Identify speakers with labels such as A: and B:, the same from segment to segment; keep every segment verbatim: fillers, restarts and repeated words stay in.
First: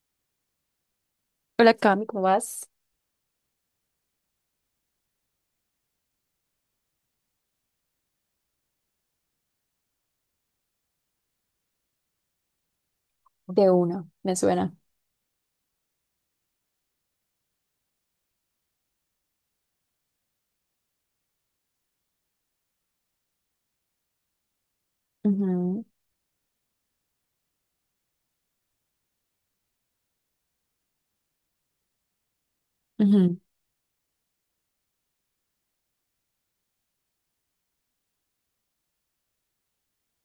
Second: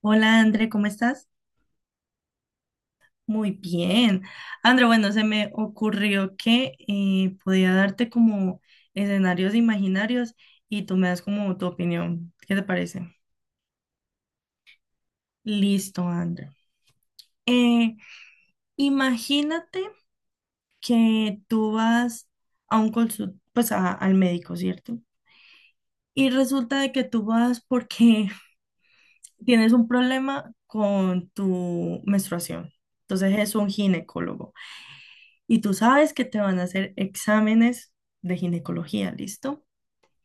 A: Hola, André, ¿cómo estás?
B: Hola, Cami, ¿cómo vas?
A: Muy bien. André, bueno, se me ocurrió que eh, podía darte como escenarios imaginarios y tú me das como tu opinión. ¿Qué te parece?
B: De una, me suena.
A: Listo, André. Eh, imagínate que tú vas a un consultorio, pues a- al médico, ¿cierto?
B: Ujú,
A: Y resulta de que tú vas porque tienes un problema con tu menstruación.
B: ujú.
A: Entonces es un ginecólogo. Y tú sabes que te van a hacer exámenes de ginecología, ¿listo?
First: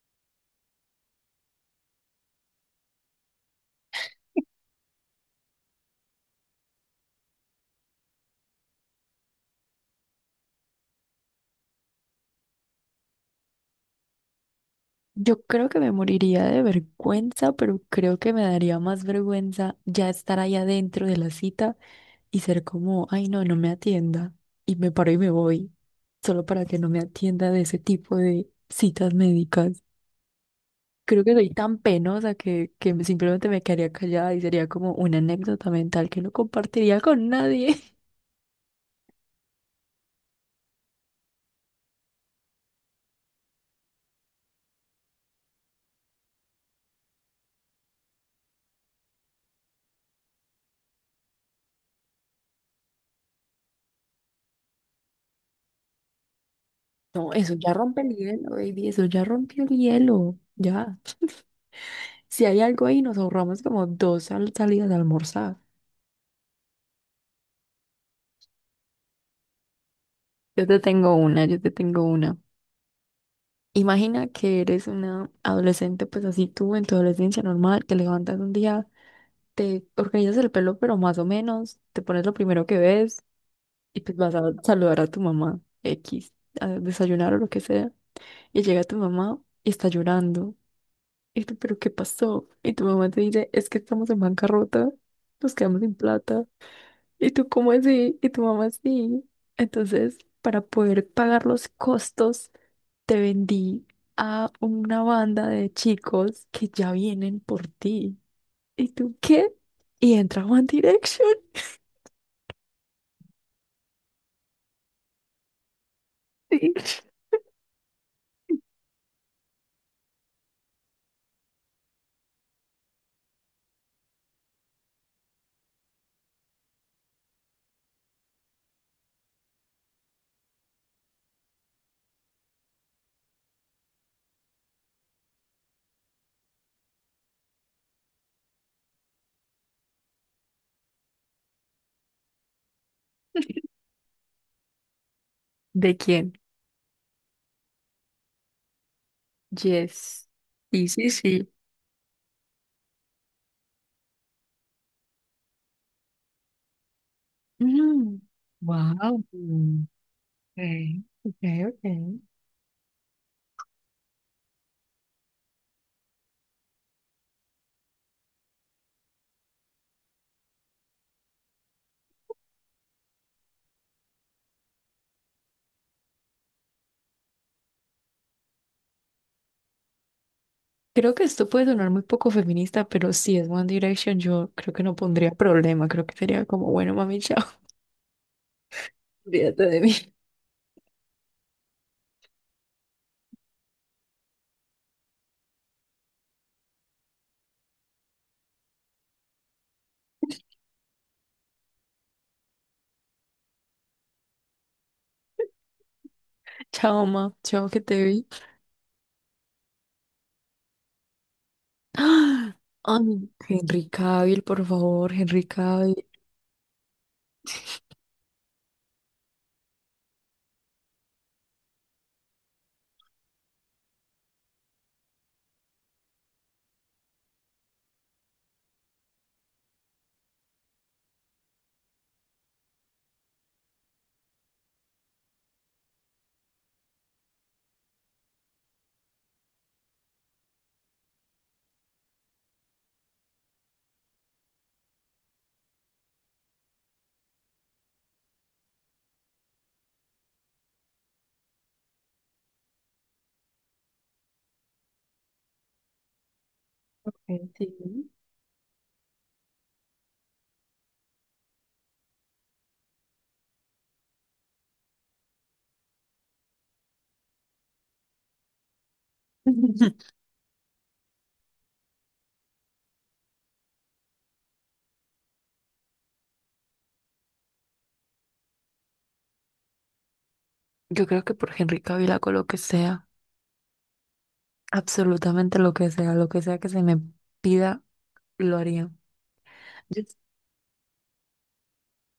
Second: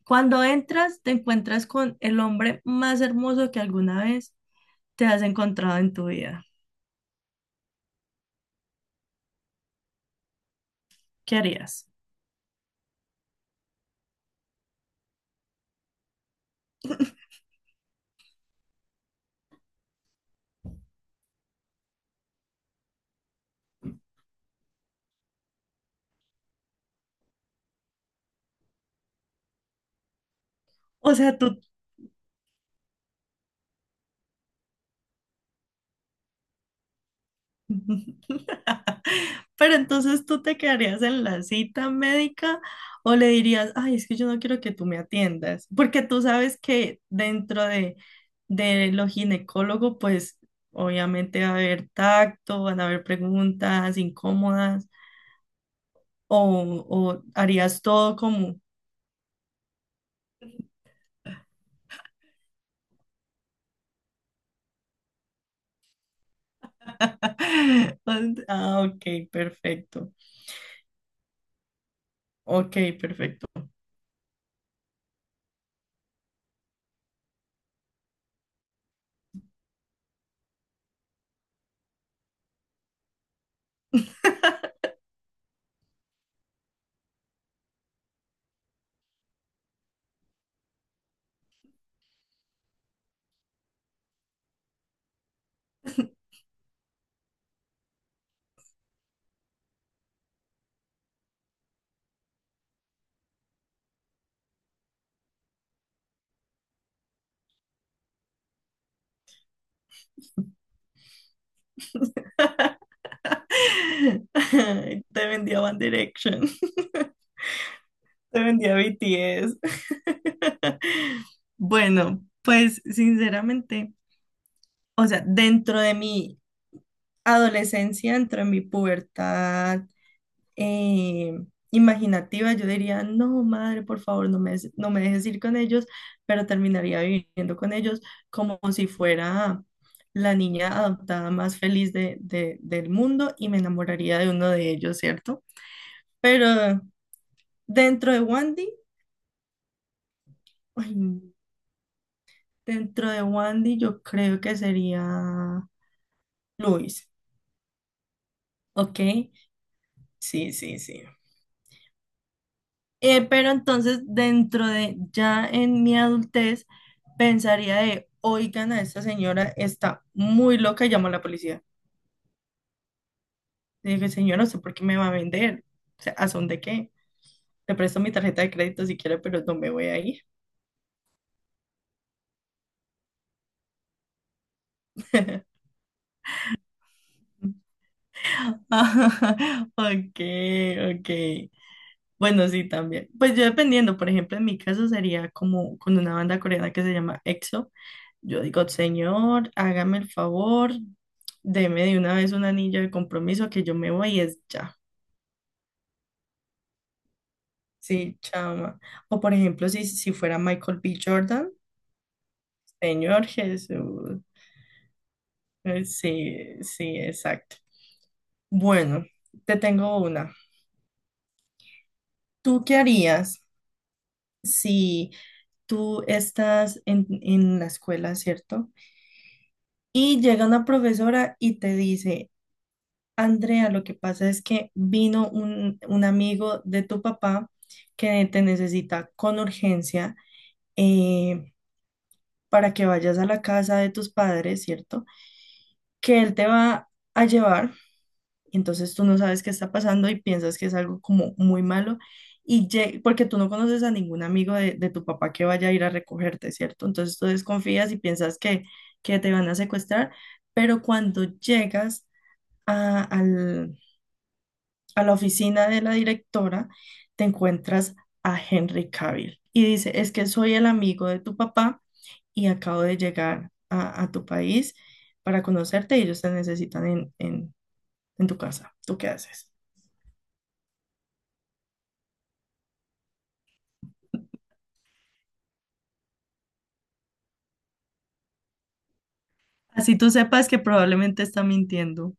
A: Cuando entras, te encuentras con el hombre más hermoso que alguna vez te has encontrado en tu vida. ¿Qué harías?
B: Yo creo que me moriría de vergüenza, pero creo que me daría más vergüenza ya estar ahí adentro de la cita y ser como, ay no, no me atienda. Y me paro y me voy, solo para que no me atienda de ese tipo de citas médicas.
A: O
B: Creo que
A: sea,
B: soy
A: tú,
B: tan penosa que, que me- simplemente me quedaría callada y sería como una anécdota mental que no compartiría con nadie.
A: pero entonces tú te quedarías en la cita médica o le dirías, ay, es que yo no quiero que tú me atiendas, porque tú sabes que dentro de, de lo ginecólogo, pues obviamente va a haber tacto, van a haber preguntas incómodas. ¿O, o
B: No, eso ya
A: harías
B: rompe el
A: todo
B: hielo,
A: como...
B: baby, eso ya rompió el hielo, ya. Si hay algo ahí, nos ahorramos como dos sal- salidas a almorzar.
A: Ah, ok, perfecto.
B: Yo te tengo una, yo te tengo una.
A: Ok, perfecto.
B: Imagina que eres una adolescente, pues así tú, en tu adolescencia normal, te levantas un día, te organizas el pelo, pero más o menos, te pones lo primero que ves y pues vas a saludar a tu mamá, X, a desayunar o lo que sea. Y llega tu mamá y está llorando. Y tú, ¿pero qué pasó? Y tu mamá te dice, es que estamos en bancarrota, nos quedamos sin plata. Y tú, ¿cómo así? Y tu mamá, sí. Entonces, para poder pagar los costos, te vendí a una banda de chicos que ya vienen por ti. ¿Y tú qué? Y entra One Direction.
A: Te vendía One Direction,
B: Sí.
A: te vendía B T S. Bueno, pues sinceramente, o sea, dentro de mi adolescencia, dentro de mi pubertad eh, imaginativa, yo diría, no, madre, por favor, no me, des- no me dejes ir con ellos, pero terminaría viviendo con ellos como si fuera la niña adoptada más feliz de, de- del mundo y me enamoraría de uno de ellos, ¿cierto?
B: ¿De quién?
A: Pero dentro de Wandy,
B: Yes. Sí, sí,
A: ay,
B: sí.
A: dentro de Wandy yo creo que sería Luis, ¿ok?
B: Wow.
A: Sí, sí,
B: Okay,
A: sí.
B: okay, okay.
A: Eh, pero entonces, dentro de ya en mi adultez, pensaría de, oigan, a esta señora está muy loca y llamo a la policía. Le dije, señora, ¿usted por qué me va a vender? O sea, ¿a son de qué? Te presto mi tarjeta de crédito si quiere, pero no me voy a ir.
B: Creo que esto puede sonar muy poco feminista, pero si es One Direction, yo creo que no pondría problema. Creo que sería como, bueno, mami, chao, olvídate de mí.
A: Ok, ok. Bueno, sí, también. Pues yo dependiendo, por ejemplo, en mi caso sería como con una banda coreana que se llama EXO. Yo digo, señor, hágame el favor, deme de una vez un anillo de compromiso que yo me voy y es ya.
B: Chao, ma, chao, que te
A: Sí,
B: vi.
A: chama. O por ejemplo, si, si fuera Michael B. Jordan,
B: ¡Ah!
A: señor
B: Ay, Henry
A: Jesús.
B: Cavill, por favor, Henry
A: Eh,
B: Cavill.
A: Sí, sí, exacto. Bueno, te tengo una. ¿Tú qué harías si tú estás en, en la escuela, ¿cierto? Y llega una profesora y te dice, Andrea, lo que pasa es que vino un, un amigo de tu papá que te necesita con urgencia eh, para que vayas a la casa de tus padres, ¿cierto? Que él te va a llevar, entonces tú no sabes qué está pasando y piensas que es algo como muy malo, y lle- porque tú no conoces a ningún amigo de, de tu papá que vaya a ir a recogerte, ¿cierto? Entonces tú
B: Okay.
A: desconfías y piensas que, que te van a secuestrar, pero cuando llegas a, al- a la oficina de la directora, te encuentras a Henry Cavill y dice, es que soy el amigo de tu papá y acabo de llegar a, a tu país para conocerte y ellos te necesitan en, en, en tu casa. ¿Tú qué haces?
B: Yo creo que por Henry Cavill hago lo que sea, absolutamente lo que sea, lo que sea que se me pida, lo haría.
A: Así tú sepas que probablemente está mintiendo.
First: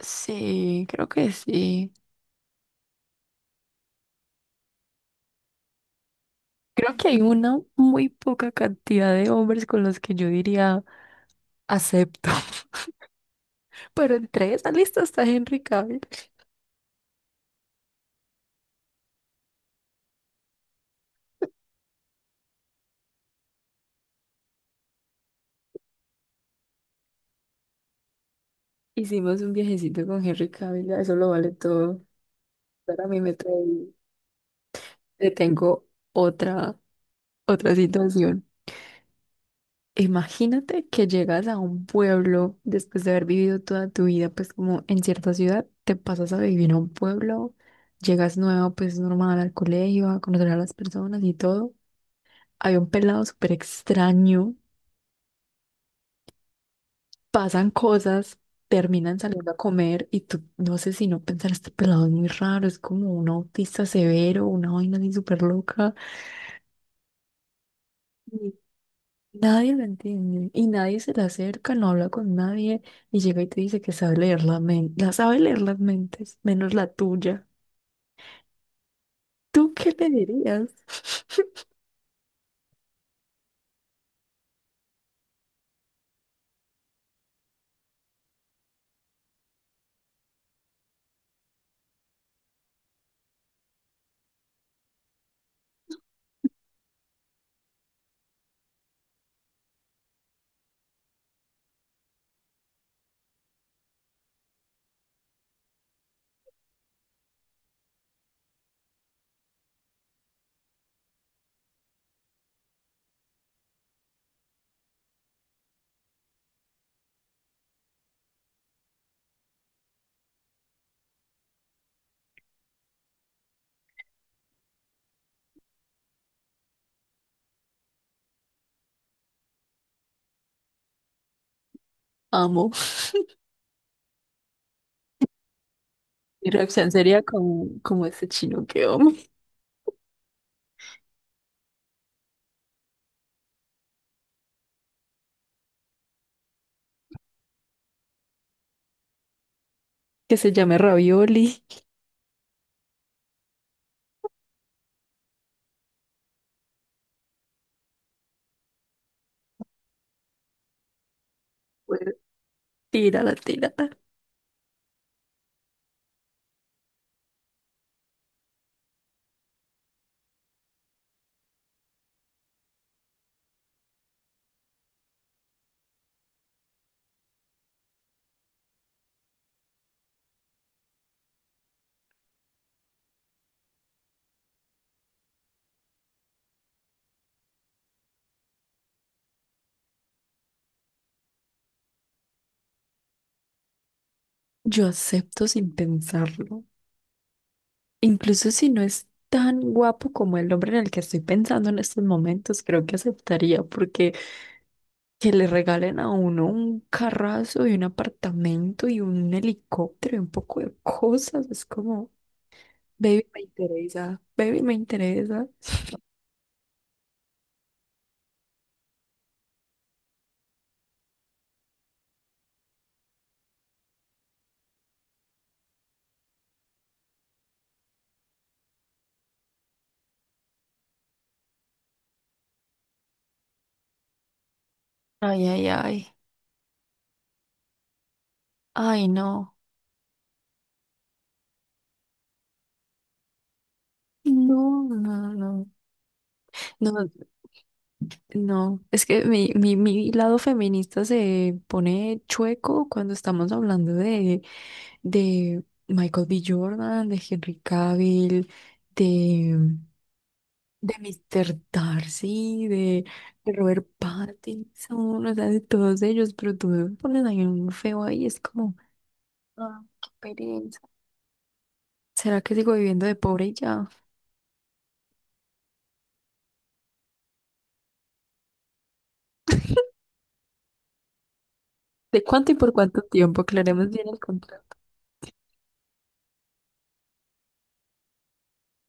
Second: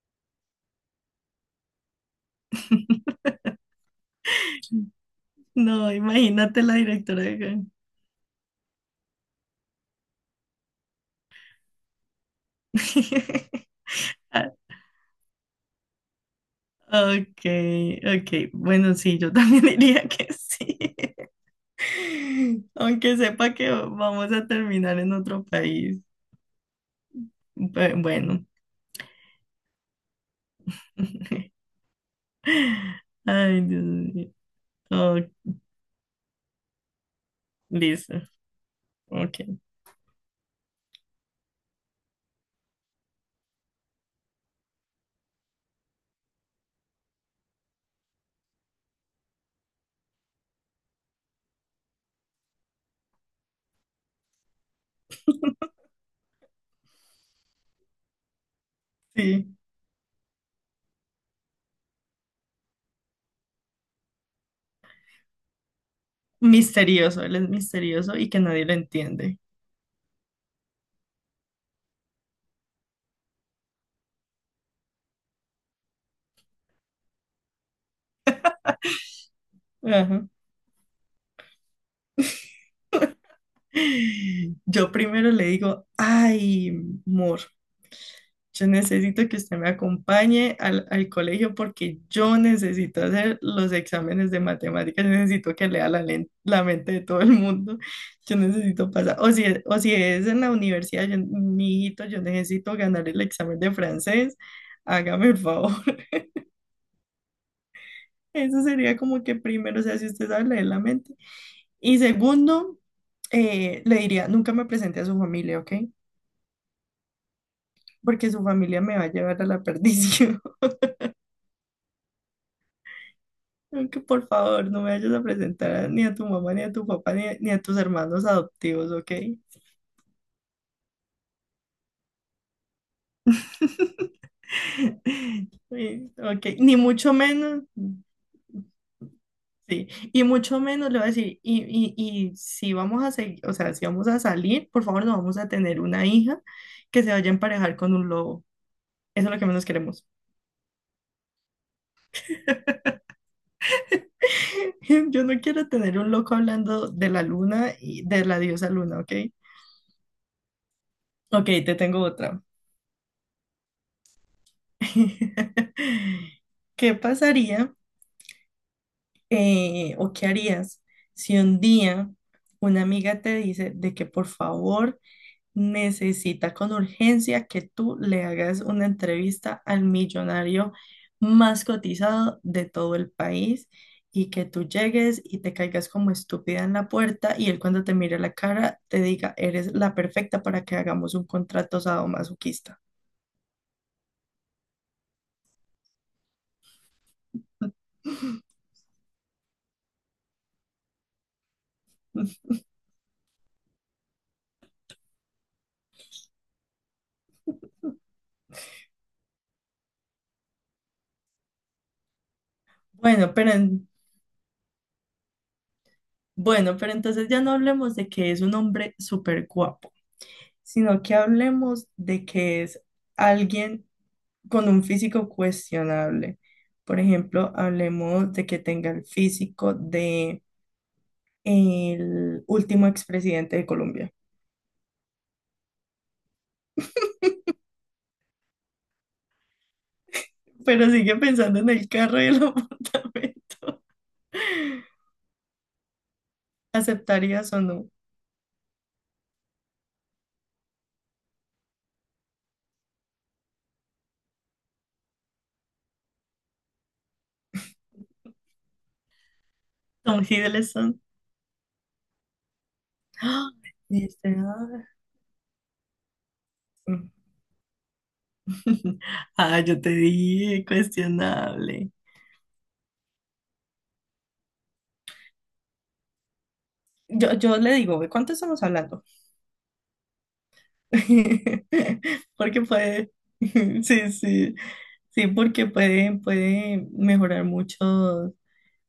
B: Sí, creo que sí.
A: No, imagínate la
B: Creo que hay
A: directora
B: una
A: de...
B: muy poca cantidad de hombres con los que yo diría acepto. Pero
A: Ah,
B: entre esa lista está Henry Cavill.
A: ok, ok. Bueno, sí, yo también diría que sí. Aunque sepa que vamos a terminar en otro país. Pe- Bueno.
B: Hicimos un viajecito con Henry Cavill, ya eso lo vale todo. Para mí me trae,
A: Ay, Dios mío. Oh,
B: te tengo otra, otra
A: listo.
B: situación.
A: Ok.
B: Imagínate que llegas a un pueblo después de haber vivido toda tu vida, pues como en cierta ciudad, te pasas a vivir a un pueblo, llegas nuevo, pues normal al colegio, a conocer a las personas y todo. Había un pelado súper extraño, pasan cosas, terminan saliendo
A: Sí.
B: a comer y tú no sé si no pensar, este pelado es muy raro, es como un autista severo, una vaina así súper loca.
A: Misterioso, él es misterioso y que
B: y
A: nadie lo entiende.
B: Nadie lo entiende y nadie se le acerca, no habla con nadie y llega y te dice que sabe leer la men- la sabe leer las mentes, menos la tuya. ¿Tú qué le
A: Ajá.
B: dirías?
A: Yo primero le digo, ay, amor. Yo necesito que usted me acompañe al, al colegio porque yo necesito hacer los exámenes de matemáticas, yo necesito que lea la, len- la mente de todo el mundo, yo necesito pasar, o si es, o si es en la universidad, yo, mi hijito, yo necesito ganar el examen de francés, hágame el favor. Eso sería como que primero, o sea, si usted sabe leer la mente. Y segundo, eh, le diría, nunca me presente a su familia, ¿ok? Porque su familia me va a llevar a la perdición. Creo que por favor no me vayas a presentar a- ni a tu mamá, ni a tu papá, ni a, ni a tus hermanos adoptivos, ¿ok?
B: Amo.
A: Sí, ok,
B: Mi
A: ni
B: reacción
A: mucho
B: sería
A: menos,
B: como, como ese chino que amo,
A: sí, y mucho menos le voy a decir, y, y, y si vamos a seguir, o sea, si vamos a salir, por favor no vamos a tener una hija que se vaya a emparejar con un lobo. Eso es lo que menos queremos.
B: que se llame Ravioli.
A: Yo no quiero tener un loco hablando de la luna y de la diosa luna, ¿ok? Ok, te tengo
B: Bueno,
A: otra.
B: tírala, tírala.
A: ¿Qué pasaría? eh, o qué harías si un día una amiga te dice de que por favor necesita con urgencia que tú le hagas una entrevista al millonario más cotizado de todo el país y que tú llegues y te caigas como estúpida en la puerta y él cuando te mire la cara te diga, ¿eres la perfecta para que hagamos un contrato sadomasoquista?
B: Yo acepto sin pensarlo. Incluso si no es tan guapo como el hombre en el que estoy pensando en estos momentos, creo que aceptaría porque que le regalen a uno un carrazo y un apartamento y un helicóptero y un poco de cosas. Es como, baby,
A: Bueno,
B: me
A: pero en-
B: interesa, baby, me interesa.
A: bueno, pero entonces ya no hablemos de que es un hombre súper guapo sino que hablemos de que es alguien con un físico cuestionable. Por ejemplo, hablemos de que tenga el físico de el último expresidente de Colombia,
B: Ay, ay, ay. Ay, no.
A: pero sigue pensando en el carro y el apartamento.
B: No, no, no. No,
A: ¿Aceptarías o no?
B: no, es que mi, mi, mi lado feminista se pone chueco cuando estamos hablando de, de Michael B. Jordan, de Henry Cavill, de,
A: Tom
B: de
A: Hiddleston.
B: mister Darcy, de,
A: ¡Ah!
B: de Robert
A: Dice, ah,
B: Pattinson, o sea, de todos ellos, pero tú me pones ahí un feo ahí, es como,
A: ah, yo
B: ah,
A: te
B: qué
A: dije,
B: pereza.
A: cuestionable.
B: ¿Será que sigo viviendo de pobre y ya?
A: Yo, yo le digo, ¿de cuánto estamos hablando?
B: ¿De cuánto y
A: Porque
B: por cuánto
A: puede,
B: tiempo? Aclaremos bien
A: sí,
B: el
A: sí,
B: contrato.
A: sí, porque puede, puede mejorar muchos,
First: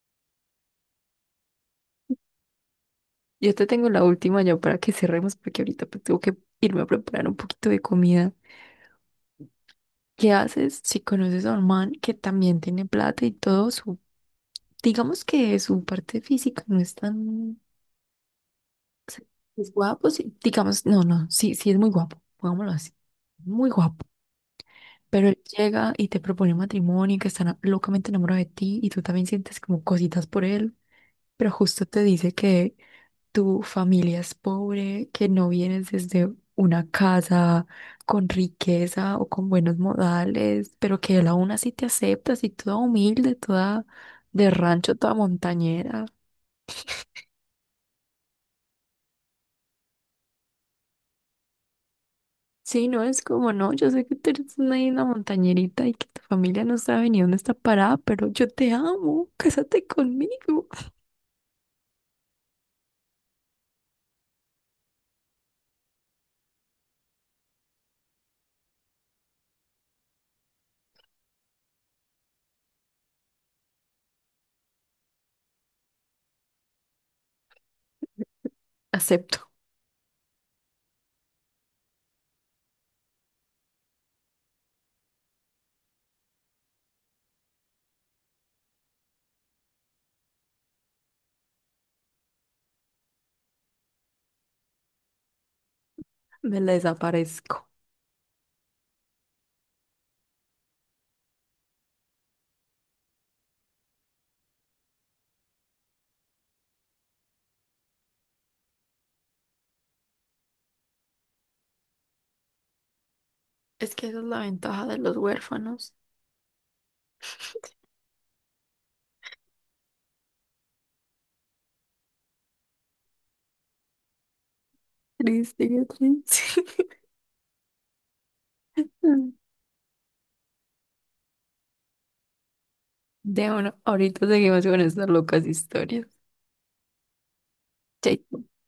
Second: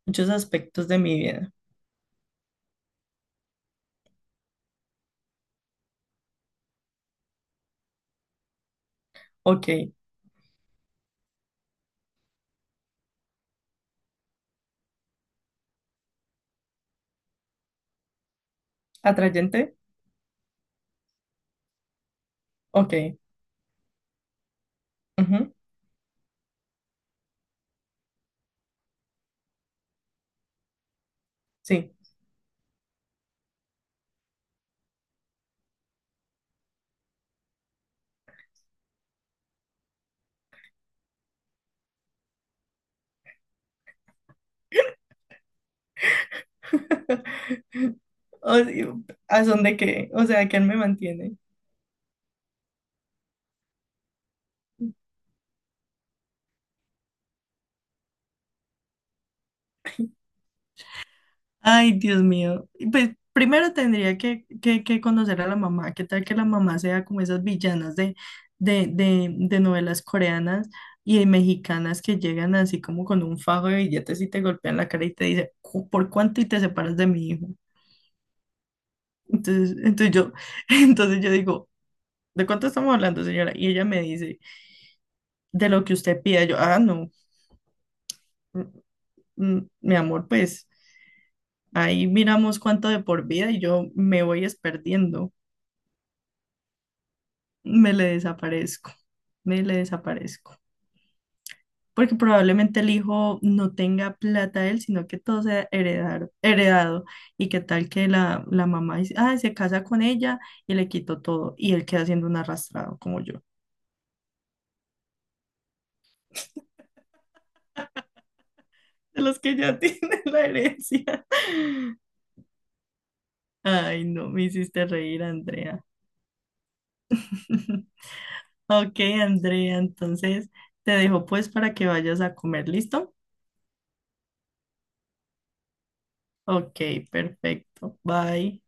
A: muchos aspectos de mi vida.
B: Yo te tengo la última ya para que cerremos, porque ahorita pues, tengo que irme a preparar un poquito de comida.
A: Ok,
B: ¿Qué haces si conoces a un man que también tiene plata y todo su, digamos que su parte física no es tan, o sea, es
A: atrayente,
B: guapo, sí, digamos, no, no, sí, sí es muy guapo, pongámoslo así,
A: ok,
B: muy guapo. Pero él
A: ujú,
B: llega y te propone matrimonio y que está na- locamente enamorado de ti y tú también sientes como cositas por él, pero justo
A: sí.
B: te dice que tu familia es pobre, que no vienes desde una casa con riqueza o con buenos modales, pero que él aún así te aceptas y toda humilde, toda de rancho, toda montañera.
A: O- ¿A son de qué? O sea, ¿quién me mantiene?
B: Sí, no es como, no, yo sé que tú eres una, ahí una montañerita y que tu familia no sabe ni dónde está parada, pero yo te amo, cásate conmigo.
A: Ay, Dios mío. Y pues primero tendría que, que- que conocer a la mamá. ¿Qué tal que la mamá sea como esas villanas de, de, de, de novelas coreanas y mexicanas que llegan así como con un fajo de billetes y te golpean la cara y te dice, "Cu- ¿por cuánto y te separas de mi hijo?"
B: Acepto,
A: Entonces, entonces yo, entonces yo digo, ¿de cuánto estamos hablando, señora? Y ella me dice, de lo que usted pida. Yo, ah, no, mm, mm, mi amor, pues ahí miramos cuánto de por vida y yo me voy es perdiendo.
B: me la desaparezco.
A: Me le desaparezco, me le desaparezco. Porque probablemente el hijo no tenga plata él, sino que todo sea heredar, heredado. Y qué tal que la, la mamá dice, ah, se casa con ella y le quito todo. Y él queda siendo un arrastrado como yo,
B: Es que esa es la ventaja de los huérfanos.
A: de los que ya tienen la herencia. Ay, no, me hiciste reír,
B: Triste,
A: Andrea.
B: qué triste.
A: Ok, Andrea, entonces te dejo pues para que vayas a comer, ¿listo?
B: De uno, ahorita seguimos con estas locas historias.
A: Ok, perfecto.
B: Chaito.
A: Bye.